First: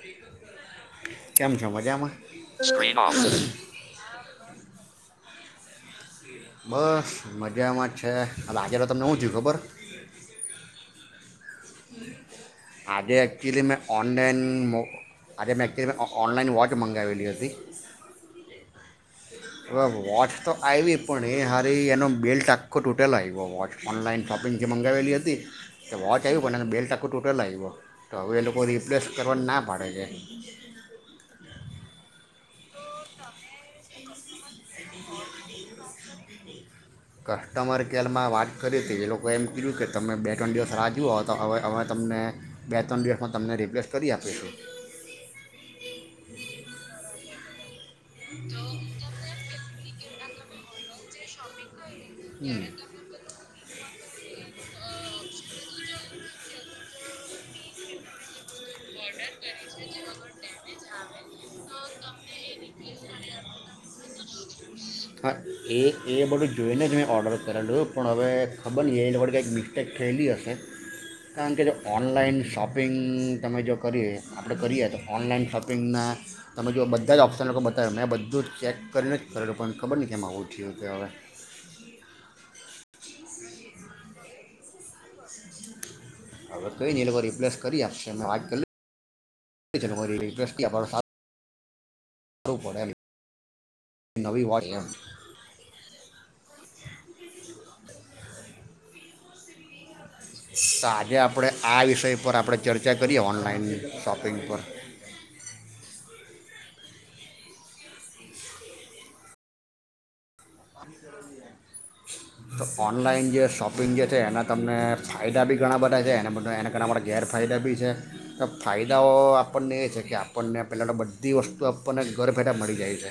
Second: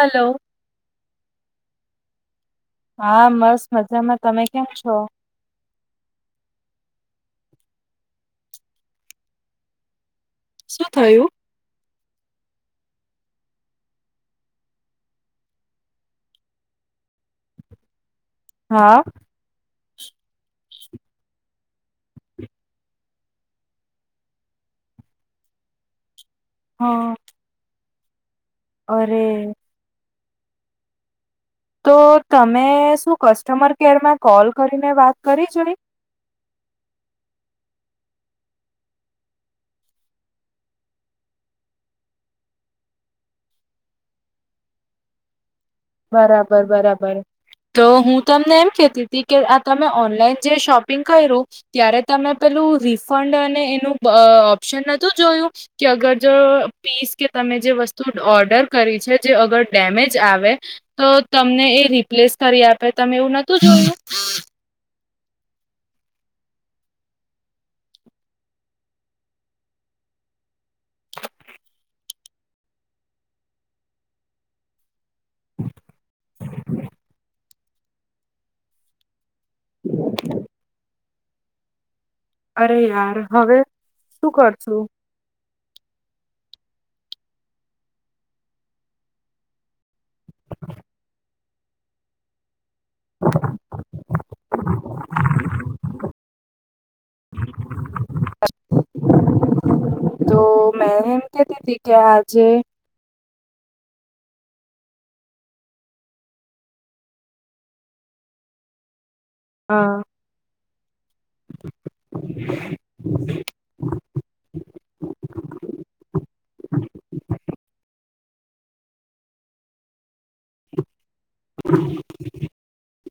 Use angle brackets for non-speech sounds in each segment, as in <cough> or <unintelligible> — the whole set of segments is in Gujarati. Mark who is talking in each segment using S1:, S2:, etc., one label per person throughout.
S1: હલો
S2: કેમ છો મજ જામા
S1: હા મસ્ત મજામાં તમે કેમ છો.
S2: બસ મજામાં જ છે આજે તો તમને હું થયુ ખબર
S1: શું થયું
S2: આજે એકક્ચ્યુલી મેં ઓનલાઈન મો આજે મેં એકક્ચ્યુલી મે ઓ ઓનલાઈન વોચ મંગાવેલી હતી.
S1: હા
S2: હવે વોચ તો આવી પણ એ હારી એનો બેલ્ટ આખો તૂટેલો આવ્યો વોચ ઓનલાઈન શોપિંગ જે મંગાવેલી હતી એ વોચ વચ આયવી પણ એનો બેલટ
S1: હા.
S2: આખો તુ ટેલો આયવો તો એ લોકો તો રિપ્લેસ
S1: અરે
S2: કરવા ના પાડે છે <inaudible>
S1: તો તમે શું કસ્ટમર કેરમાં કોલ કરીને વાત કરી જોઈ
S2: કસ્ટમર કેરમાં વાત કરીએ હતી એ લોકોએ એમ કી્યું કે તમે બે ત્રણ દિવસ રાહ જુઓ હો તો હવે અવે તમને બે ત્રણ દિવસમાં તમને રિપ્લેસ કરી આપીશું
S1: બરાબર બરાબર તો હું તમને એમ કેતી હતી કે આ તમ ઓનલાઈન જે શોપિંગ કર્યું. ત્યારે તમે પેલું રિફંડ અને એનું બ ઓપ્શન નોતું જોયું. કે અગર જો પીસ કે તમે જે વસ્તુ ઓર્ડર કરી છે જે અગર ડેમેજ આવે તો તમને એ રિપ્લેસ કરી આપે તમે એવું નતું જોયું.
S2: હા એ એ બધું જોઈને જ મેં ઓર્ડર કરેલું પણ હવે ખબર નહી એની વડ કંઈક મિસ્ટેક થયેલી હશે કારણ કે જો ઓનલાઈન શોપિંગ તમે જો કરીએ આપણે કરીએ તો ઓનલાઈન શોપિંગના તમે જો બધા જ ઓપ્શન લોકો મેં બધું ચેક કરીને જ કરેલૂ પણ ખબર ને કેમ આ ઉ થીયુ કે હવે.
S1: અરે યાર હવે શું કરશું.
S2: હવે કઈ નઈ એ લોકો રિપ્લેસ કરી આપશે મેં વાત વાત કર્લી <unintelligible> <unintelligible> મળે એમ નવી <unintelligible> તો
S1: મેં
S2: આજે
S1: એમ
S2: આપણે
S1: કેતી હતી
S2: આ
S1: કે
S2: વિષય પર
S1: આજે
S2: આપણે ચર્ચા કરીએ ઓનલા લાઇન શોપિંગ પર.
S1: હા.
S2: તો ઓનલાઈન જે શોપિંગ જે છે એના તમને ફાયદા બી ઘણા બધા છે એ એના કારણે અરા ગેરફાયદા બી છે. તો ફાયદાઓ આપણને એ છે કે આપણને પહેલાં ત બધ ધી વસ્તુ આપણને ઘર બેેઠા મળી જાય છે.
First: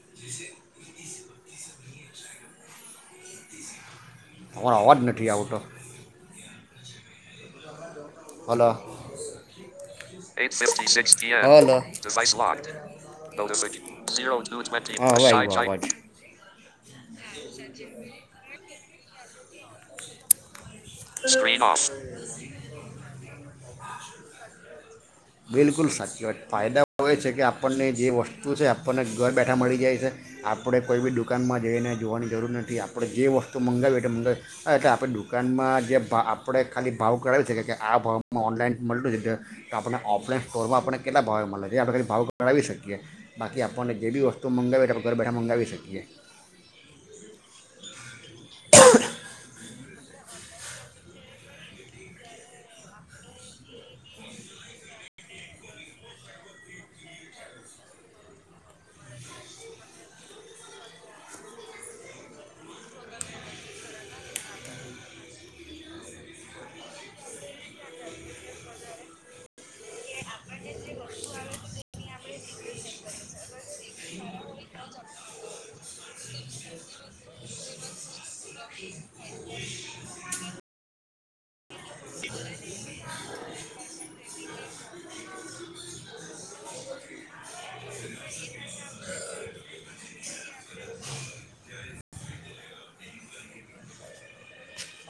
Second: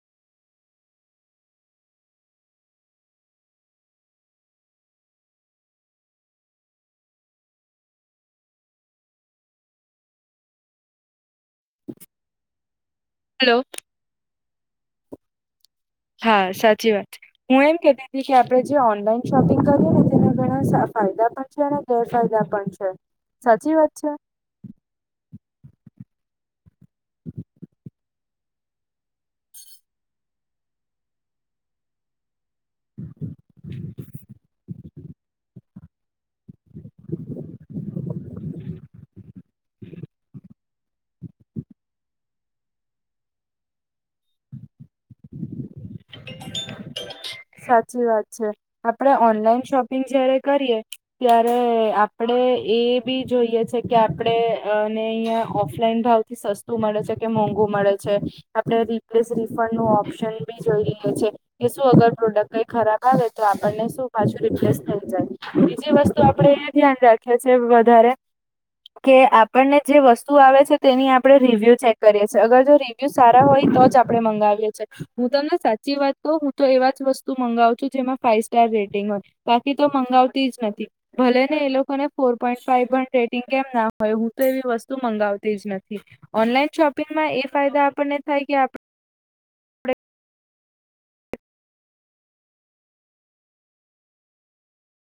S2: <inaudible> અરો અવાજ નથી આવતો. હલો <unintelligible> હાલો
S1: હલો
S2: <unintelligible> <inaudible> અવે એયવો અવાજ.
S1: હા સાચી વાત છે હું એમ કેતીતી કે આપડે જે ઓનલાઈન શોપિંગ કરી ને તેના ઘણા સાફ ફાયદા પણ છે અને ગેરફાયદા પણ છે. સાચી વાત છે?
S2: બિલકુલ સાચી વાત ફાયદા ઓ છે કે આપણને જે વસ્ત તું છે આપ આપણને ઘર બેઠા મળી જાય છે આપડે કોઈ બી દુકાનમાં જઈને જોવાની જરૂર નથી થી આપડે જે વસ્તુ મંગાવી એટલે મંગાવી એટલે આપડે દુકાનમાં જે ભા આપડે ખાલી ભાવ કરાવી શકીએ કે આ ભાવમાં ઓનલાઈન મળલું છે તો આપણને ઓફલાઈન સ્ટોરમાં આપણને કેટલા ભાવે મળે છે એ આપણે ખાલી ભાવ ઘટાવી શકીએ બાકી આપણને જે બી વસ્તુ મંગાવએ
S1: સાચી વાત છે, આપડે ઓનલાઈન શોપ શોપિંગ જયારે કરીએ ત્યારે આપડે એ બી જોઈએ છે કે આપડે અને અહીંયા ઓફલાઈન ભાવ થી સસ્તું મળે છે કે મોંઘુ મળે છે આપડે રીપ્લેસ રિફંડનું ઓ ઓપશન બી જોઈએ છે કે શું અગર પ્રોડક્ટ કઈ ખરાબ આવે તો આપણને શું પાછું રિપ્લેસ થઈ જાય બીજી વસ્તુ આપડે એ ધ્યાન રાખીએ છેએ વધારે કે આપણને જે વસ્તુ આવે છે તેની આપડે રિવ્યુ ચેક કરીએ છીએ અગર જો રિવ્યુ સારા હોય તો જ આપડે મંગાવીએ છીએ હું તમને સાચી વાત કહું, હું તો એવા જ વસ્તુ મંગાવું છું જેમાં ફાઈવ સ્ટાર રેટિંગ હોય બાકી તો મંગાવતી જ નથી ભલે ને એ લોકોને ફોર પોઈન્ટ ફાઇવ પણ રેટિંગ કેમ ના હોય હું તો એવી વસ્તુ મંગાવતી જ નથી, ઓનલાઈન શોપિંગમાં એ ફાયદા આપણને થાય કે આપ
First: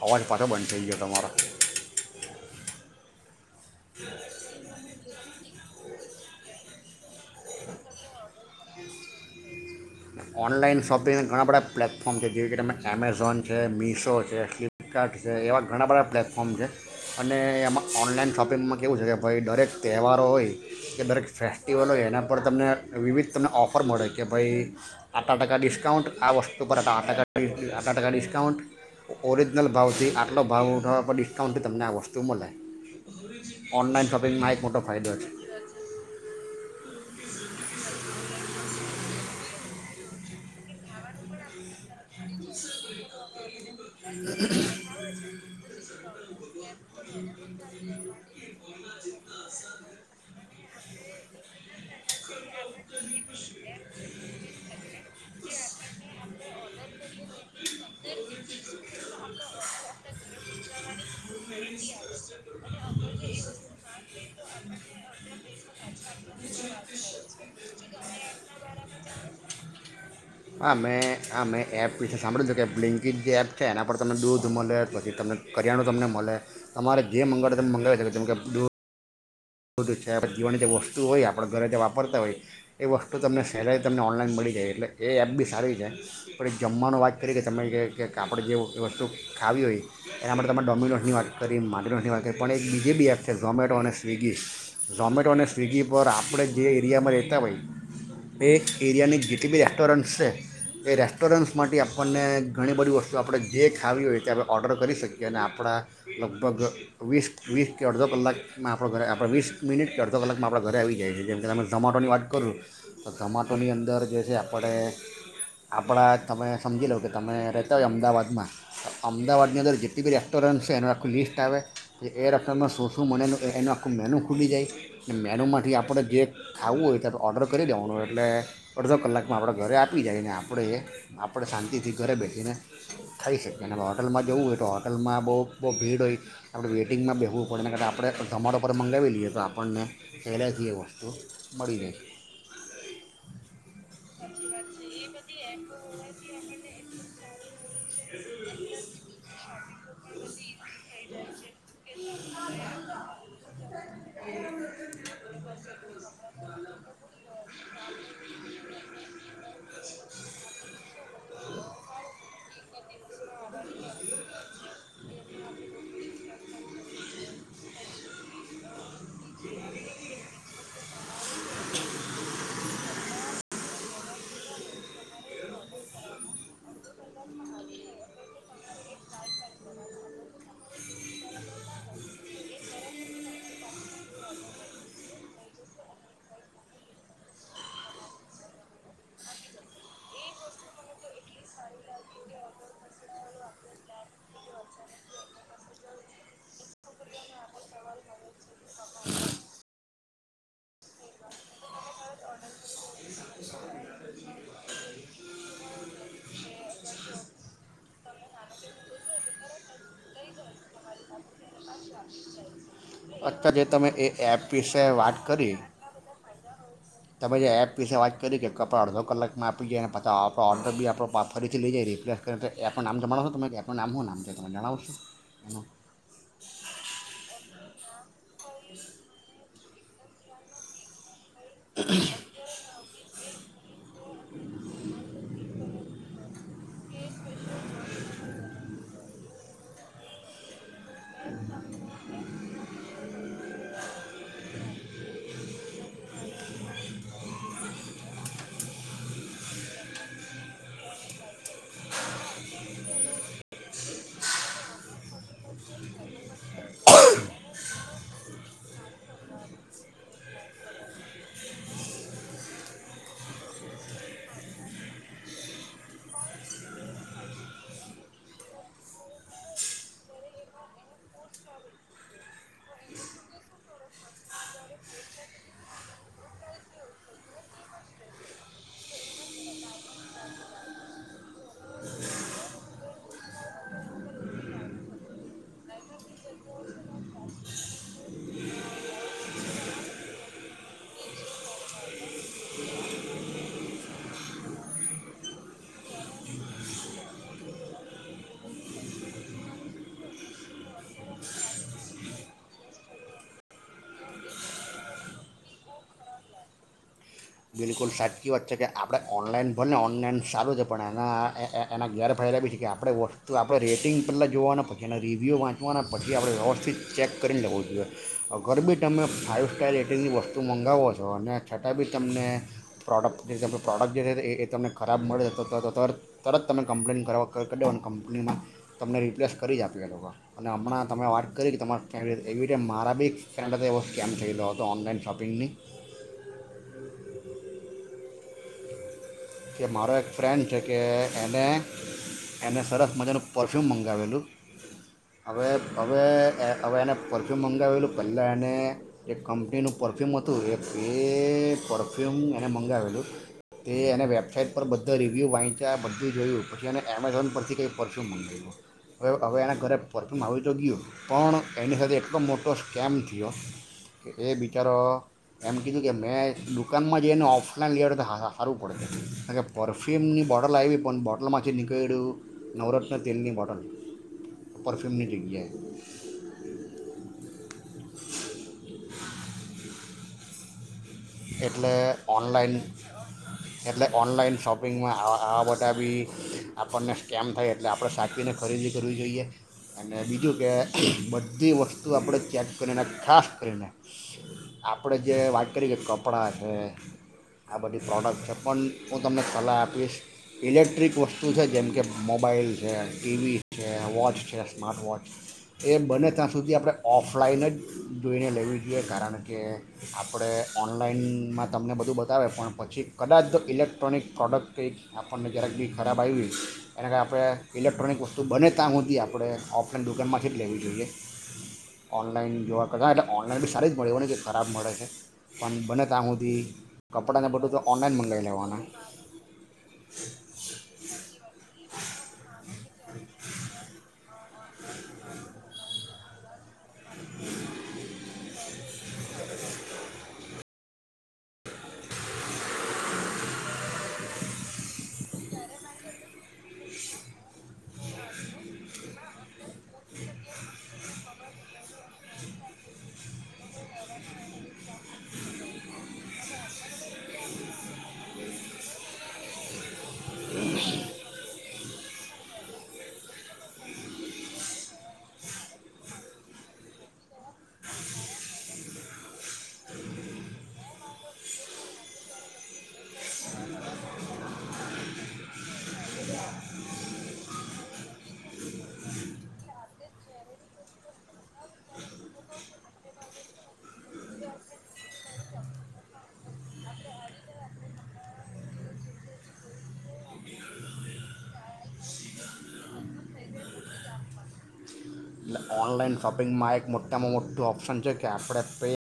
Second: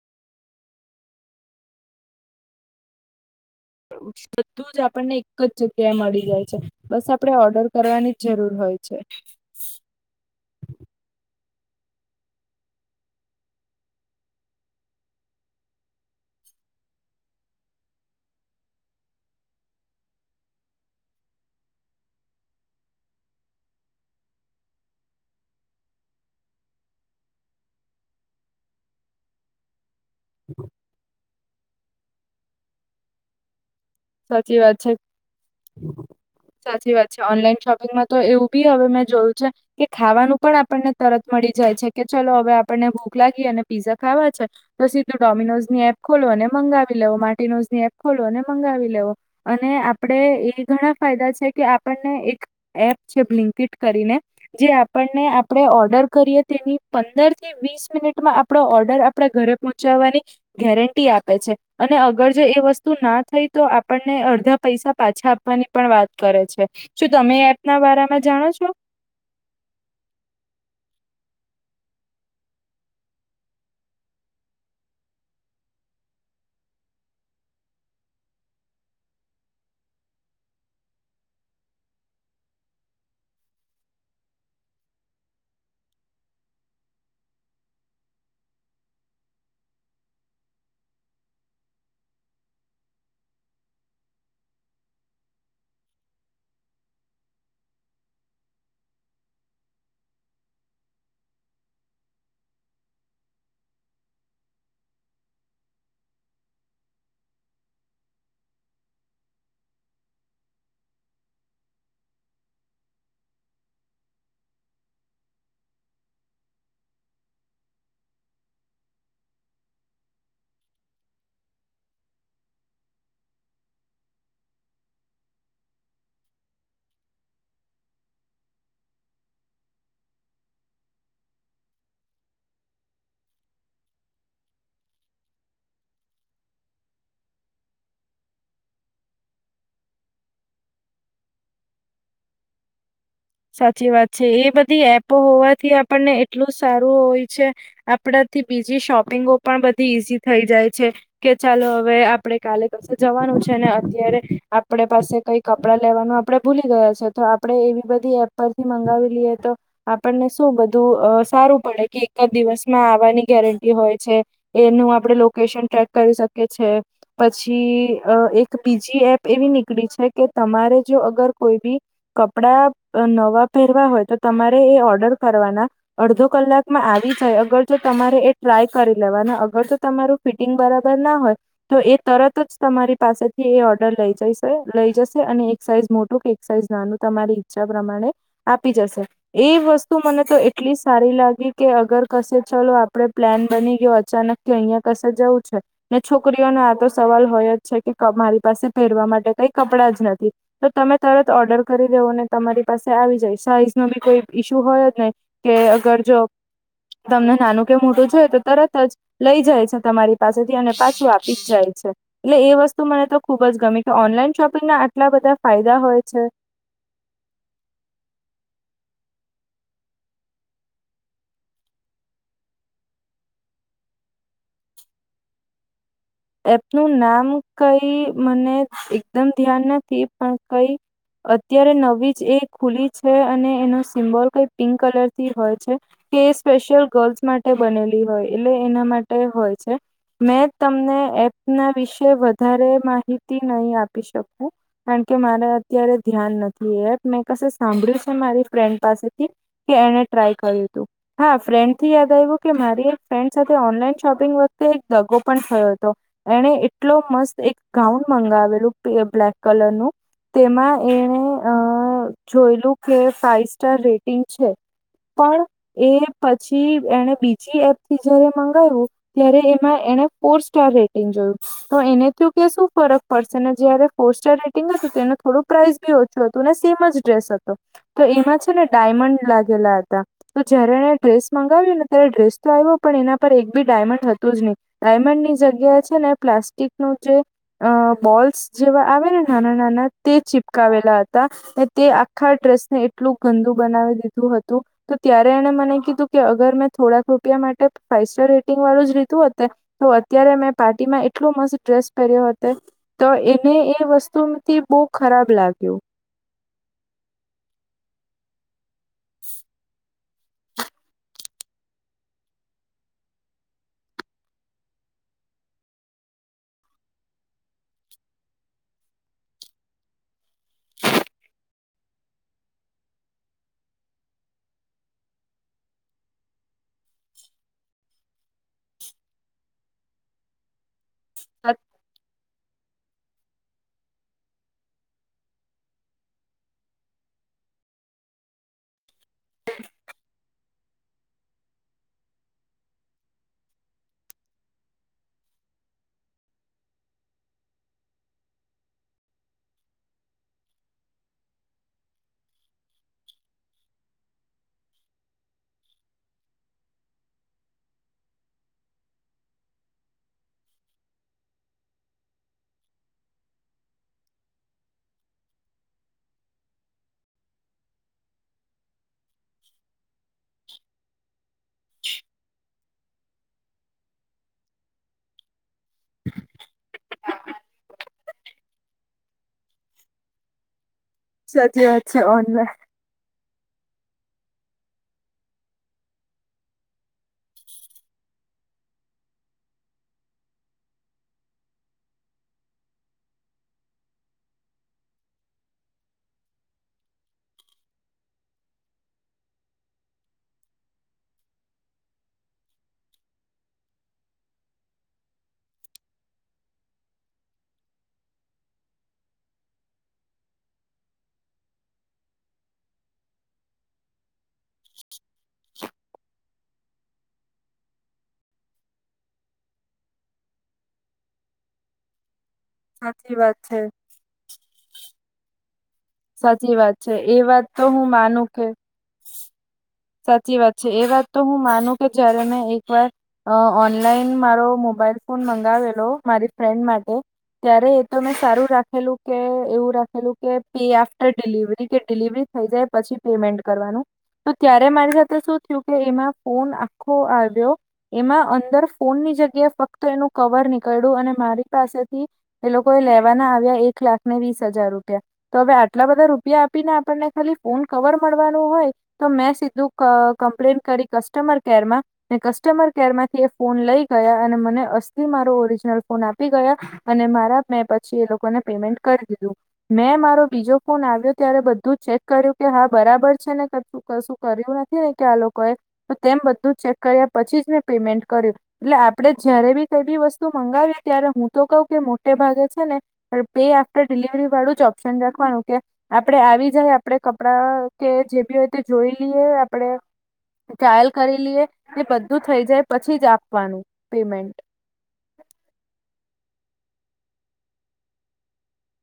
S2: અવાજ પાછો બંધ થઈ ગયો તમારો
S1: બધું જ આપણને એક જ જગ્યાએ મળી જાય છે બસ આપણે ઓર્ડર કરવાની જ જરૂર હોય છે
S2: ઓનલાઈન શોપિંગ ઘણા બધા પ્લેટફોર્મ છે જેવી કે તમે એમેઝોન છે, મિશો છે, ફ્લિપકાર્ટ છે, એવા ઘણા બધા પ્લેટફોર્મ છે અને એમાં ઓનલાઈન શોપિંગમાં કેવું છે કે ભઈ દરેક તહેવારો હોય કે દરેક ફેસ્ટિવલ હોય એના પર તમને વિવિધ તમને ઓફર મળે કે ભઈ આટલા ટકા ડિસ્કાઉન્ટ આ વસ્તુ પર આ ટ આટલા ટકા ડિસ્કાઉન્ટ ઓરિજનલ ભાવથી આટલો ભાવ ઉઠાવવા પર કાઉન્ટ તમને આ વસ્તુ મલે
S1: સાચી વાત છે, સાચી વાત છે ઓનલાઈન શોપિંગમાં તો એવું બી હવે મેં જોયું છે કે ખાવાનું પણ આપણને તરત મળી જાય છે કે ચલો હવે આપણને ભૂખ લાગી અને પીઝા ખાવા છે તો સીધું ડોમિનોઝ ની એપ બોલો અને મંગા મંગાવી મારટીનોસ ની એપ ખોલો અને મંગાવી અને આપડે એ ઘણા ફાયદા છે કે આપણને એક એપ છે, બ્લિંકિટ કરીને જે આપ આપણને આપડે ઓર્ડર કરીએ તેની પંદર થી વીસ મિનિટમાં આપડો ઓર્ડર આપડા ઘરે પહોંચાવવાની ગેરંટી આપે છે, અને અગર જો એ વસ્તુ ના થઈ તો આપણને અડધા પૈસા પાછા આપવાની પણ વાત કરે છે શું તમે એપના વારામાં જાણો છો?
S2: હા, મેં આ મેં એપ વિશે સાંભળ્યું તું કે બ્લિંકિટ જે એપ છે એના પર તમને દૂધ મલે પછી, તમને કરિયાણું તમને મલે તમારે જે મંગાવું તે મંગાવી શકે જેમ કે દૂધ દૂધ છે પછી જીવાની જે વસ્તુ હોય આપડે ઘરે જે વાપરતા હોયએ એ વસ્તુ તમને સેલાઈ તમને ઓનલાઈન મળી જાય એટલે એ એપ બી સારી છે, પણ એ જમવાનું વાત કરી કે તમે આપણે જે વસ્તુ ખાવી હોય એના માટે તમે ડોમિનોસની વાત કરી માર્ટિનોસની વાત કરી પણ એક બીજી બી એપ છે ઝોમેટો અને સ્વિગી ઝોમેટો અને સ્વિગી પર આપડે જે એરિયામાં રહેતા હોય એ એરિયાની જેટલી બી રેસ્ટોરન્ટસ છે એ રેસ્ટોરન્ટ્સ માથી આપણને ઘણી બધી વસ્તુ આપણે જે ખાવી હોય તે આપણે ઓર્ડર કરી શકીએ અને આપણા લગભગ વીસ, વીસ કે અડધો કલાકમાં આપણા ઘરે આપણે વીસ મિનિટ કે અડધો કલાકમાં આપણા ઘરે આવી જાય છે જેમ કે તમે ઝોમાટોની વાત કરુ તો ઝોમાટોની અંદર જે છે આપણે, આપણા તમે સમજી લો કે તમે રહેતા હોય અમદાવાદમાં, અમદાવાદની અંદર જેટલી બી રેસ્ટોરન્ટ છે એનું આખું લિસ્ટ આવે તો એ રેસ્ટોરન્ટમાં શું શું મને એનું એનો એક મેનુ ખુલી જાય એ મેનુમાંથી આપડે જે ખાવું હોય તો ઓર્ડર કરી દેવાનું હોય એટલે અડધો કલાકમાં આપડા ઘરે આપી જાય ને આપડે એ આપડે શાંતિથી ઘરે બેસીને ખાઈ શકીએ અને હોટલમાં જવું હોય તો હોટલમાં બહુ બહુ ભીડ હોય આપડે વેઇટિંગમાં બેહવું પડેને કારણે આપણે ઝોમાટો પર મંગાવી લઈએ તો આપણને પહેલેથી એ વસ્તુ મળી રેય
S1: સાચી વાત છે એ બધી એપો હોવાથી આપણને એટલું સારું હોય છે આપણાથી બીજી શોપિંગો પણ બધી ઈઝી થઈ જાય છે. કે ચાલો હવે આપડે કાલે કશે જવાનું છે ને અત્યારે આપડે પાસે કઈ કપડા લેવાનું આપડે ભૂલી ગયા છે તો આપડે એવી બધી એપ પરથી મંગાવી લઈએ તો આપણને શું બધું સારું પડે કે એક દિવસમાં આવવાની ગેરટી હોય છે, એનું આપણેે લોકેશન ટ્રેક કરી શકીએ છે, પછી અ એક બીજી એપ એવી નીકળી છે કે તમારે જો અગર કોઈ બી કપડા નવા પહેરવા હોય તો તમારે એ ઓર્ડર કરવાના, અડધો કલાકમાં આવી જાય, અગર જો તમારે એ ટ્રાય કરી લેવાના અગર જો તમારું ફિટિંગ બરાબર ના હોય તો એ તરત જ તમારી પાસેથી એ ઓર્ડર લઈ જશે લઈ જશે અને એક સાઈઝ મોટું કે એક સાઇઝ નાનું તમારી પ્રમાણે આપી જશે. એ વસ્તુ મને તો એટલી સારી લાગી કે અગર કશે ચલો આપડ પ્લાન બની ગયો અચાનક કે અહિયાં કશે જવું છે, ને છોકરીઓનો આ તો સવાલ હોય જ છે કે મારી પાસે પહેરવા માટે કઈ કપડાં જ નથી, તો તમે તરત ઓર્ડર કરી દેવો ને તમારી પાસે આવી જાય સાઈઝ નો બી કોઈ ઈશ્યુ હોય જ નહી કે, અગર જો તમને નાનું કે મોટું જોય તો તરત જ લઈ જાય છે. તમારી પાસેથી અને પાછું આપી જ જાય છે. એટલે એ વસ્તુ મને તો ખુબ
S2: અત્યારે
S1: જ
S2: જે
S1: ગમે
S2: તમે
S1: કે
S2: એ
S1: ઓનલાઈન
S2: એપ
S1: શોપિંગના
S2: વિશે
S1: આટલા
S2: વાત
S1: બધા
S2: કરી
S1: ફાયદા હોય છે
S2: તમે જે એપ વિશે વાત કરી કે કપડા અડધો કલાકમાં આપી જાય, અને પછા આપણો ઓર્ડર બી આપ ફરીથી લઈ જઈએ રિપ્લેસ કરી. તો એપનું નામ જણાવશો તમે એપનું નામ શું નામ છે તમે જણાવશો એનું?
S1: એપનું નામ કઈ મને એકદમ ધ્યાન નથી પણ કઈ અત્યારે નવી જ એ ખુલી છે. અને એનો સિમ્બોલ કઈ પિંક કલર થી હોય છે. કે સ્પેશિયલ ગર્લ્સ માટે બનેલી હોય, એટલે એના માટે હોય છે. મેં તમને એપ ના વિશે વધારે માહિતી નહી આપી શકું કારણકે મારે અત્યારે ધ્યાન નથી. એ એપ મેં કશે સાંભળ્યું છે, મારી ફ્રેન્ડ પાસેથી કે એને ટ્રાય કર્યું હતું. હા ફ્રેન્ડ થી યાદ આવ્યું કે, મારી એક ફ્રેન્ડ સાથે ઓનલાઈન શોપિંગ વખતે એક દગો પણ થયો હતો. એણે એટલો મસ્ત એક ગાઉન મંગાવેલું બ્લેક કલરનું. તેમાં એણે અ જોયલું કે ફાઈવ સ્ટાર રેટિંગ છે, પણ એ પછી એને બીજી એપથી જયારે મંગાવ્યું ત્યારે એમાં એને ફોર સ્ટાર રેટિંગ જોયું તો એને થ કે શું ફરક પડશે ને જયારે ફોર સ્ટાર રેટિંગ હતું તો એનું થોડું પ્રાઇસ બી ઓછું હતું અને સેમ જ ડ્રેસ હતો તો એમાં છે ને ડાયમંડ લાગેલા હતા તો જયારે એને ડ્રેસ મંગાવ્યું ને ત્યારે ડ્રેસ તો આવ્યો પણ એના પર એક બી ડાયમંડ હતું જ નહી ડાયમંડ ની જગ્યા છે, ને પ્લાસ્ટિક ન જે અ બોલ્સ જેવા આવે ને નાના નાના તે ચિપકાવેલા હતા. તે આખા ડ્રેસને એટલું ગંદુ બનાવી દીધું હતું, તો ત્યારે એણે મને કીધું કે અગર મેં થોડાક રૂપિયા માટે ફાઈવ સ્ટાર રેટિંગ વાળું જ લીધું હોત અત્યારે મેં પાર્ટીમાં એટલો મસ્ત ડ્રેસ પહેર્યો હોત તો એને એ વસ્તુથી બહુ ખરાબ લાગ્યું.
S2: બિલકુલ સાચી વાત છે કે આપણે ઓનલાઈન ભલે ઓનલાઈન સારું છે‌. પણ એના એના ગેરફાયદા એ બી છે કે આપણે વસ્તુ આપણે રેટિંગ પહેલાં જોવાના પછી, એના રિવ્યૂ વાંચવાના પછી આપણે વ્યવસ્થિત ચેક કરીને લેવું જોઈએ અગર બી તમે ફાઇવ સ્ટાર રેટિંગની વસ્તુ મંગાવો છો અને છતાં બી તમને પ્રોડક્ટ જે ત પ્રોડક્ટ જે છે. એ તમને ખરાબ મળે જતો તર તરત તમે કમ્પ્લેન કરવા કર દો અને કંપનીમાં તમને રિપ્લેસ કરી જ આપે એ લોકા અને હમણાં તમે વાત કરી કે તમારી કે મારા બી ફ્રેન્ડ એવો સ્કેમ થઈયો હતો ઓનલાઈન શોપિંગની કે મારો એક ફ્રેન્ડ છે કે એને એને સરસ મજાનું પરફ્યૂમ મંગાવેલું હવે. હવે હવે એને પરફ્યૂમ મંગાવેલું પહેલાં એને એક કંપનીનું પરફ્યૂમ હતું, એ એ પરફ્યુમ એને મંગાવેલું તે એને વેપ વેબસાઇટ પર બધા રિવ્યૂ વાંચ્યા, બધું જોયું. પછી એને એમેઝોન પરથી કંઈ પરફ્યૂમ મંગાવ્યું. હવે હવે એના ઘરે પરફ્યૂમ આવી તો ગયું. પણ એની સાથે એટલો મોટો સ્કેમ થયો કે એ બિચારો એમ કીધું કે મેં દુકાનમાં જઈને ઓફલાઈન લઈઆત તો હારું પડતે બોટલમાંથી નીકળ્યું નવરત્ન તેલની બોટલ પરફ્યુમની જગ્યાએ.
S1: <inaudible> સાચી
S2: એટલે
S1: વાત છે
S2: ઓનલાઈન
S1: ઓનલાઇન
S2: એટલે ઓનલાઈન શોપિંગમાં આવા બધા બી આપણને સ્કેમ થાય. એટલે આપણે સાચીને ખરીદી કરવી જોઈએ. અને બીજું કે બધી વસ્તુ આપણે ચેક કરીને ખાસ કરીને આપણે જે વાત કરીએ કે કપ કપડાં છે, આ બધી પ્રોડક્ટ છે, પણ હું તમને સલાહ આપીશ ઇલેક્ટ્રિક વસ્તુ છે જેમ કે મોબાઈલ છે, ટીવી છે, વોચ છે, સ્માર્ટવોચ એ બને ત્યાં સુધી આપણે ઓફલાઈન જ જોઈને લેવી જોઈએ કારણ કે આપણે ઓનલાઈનમાં તમને બધું બતાવે પણ પછી કદાચ ઇલેક્ટ્રોનિક પ્રોડક્ટ કંઈક આપણને જ્યારેક બી ખરાબ આયવી, એના કારણે આપણે ઇલેક્ટ્રોનિક વસ્તુ બને તા‌ હુધી આપણે ઓફલાઈન દુકાનમાંથી જ લેવી જોઈએ. ઓનલાઈન ઓનલાઈન જોવા કરતા. એટલે
S1: સાચી વાત
S2: ઓનલાઈન બી
S1: છે.
S2: સારી જ મળે એવુ ની‌ કે ખરાબ મળે છે. પન બને ત્યાં સુધી
S1: સાચી વાત છે એ
S2: કપડાંને
S1: વાત
S2: બધું
S1: તો હું
S2: ઓનલાઈન
S1: માનું
S2: મંગાવી
S1: કે
S2: લેવાના
S1: સાચી વાત છે એ વાત તો હું માનું કે જયારે મેં એકવાર ઓનલાઇન મારો મોબાઈલ ફોન મંગાવેલો મારી ફ્રેન્ડ માટે ત્યારે એ તો મે સારું રાખ ખેલું કે એવું રાખેલું કે, પે આફ્ટર ડિલિવરી કે ડિલિવરી થઈ જાય પછી પેમેન્ટ કરવાનું ત્યારે મારી સાથે શું થયું કે એમાં ફોન આખો આવ્યો એમાં અંદર ફોનની જગ્યાએ ફક્ત એનું કવર નીકળ્યું અને મારી પાસેથી એ લોકો એ લેવાના આવ્યા એક લાખને વીસ હજાર રૂપિયા. તો હવે આટલા બધા રૂપિયા આપીને આપણને ખાલી ફોન કવર મળવાનો હોય તો મેં સીધું ક કમ્પ્લેન કરી કસ્ટમર કેરમાં ને કસ્ટમર કેરમાંથી એ ફોન લઈ ગયા અને મને અસ્થી મારો ઓરિજિનલ ફોન આપી ગયા અને મારા મેં પછી એ લોકોને પેમેન્ટ કરી દીધું મેં મારો બીજો ફોન આવ્યો ત્યારે બધું ચેક કર્યું કે હા બરાબર છે ને કશું કર્યું નથી ને કે આ લોકોએ તો તેમ બધું ચેક કર્યા પછી જ મેં પેમેન્ટ કર્યું એટલે આપડે જયારે બી કઈ બી વસ્તુ મંગાવી ત્યારે હું તો કહુ કે મોટે ભાગે છે ને પે આફ્ટર ડિલિવરી વાળું જ ઓપ્શન રાખવાનું કે આપણે આવી જાય આપણે કપડા કે જે બી તે જોઈ લઈએ આપણે ટ્રાયલ કરી લઈએ કે બધું થઈ જાય પછી જ આપવાનું પેમેન્ટ.
S2: એટલે ઓનલાઈન શોપિંગમાં એક મોટામાં મોટું ઓપ્શન છે કે આપડ પે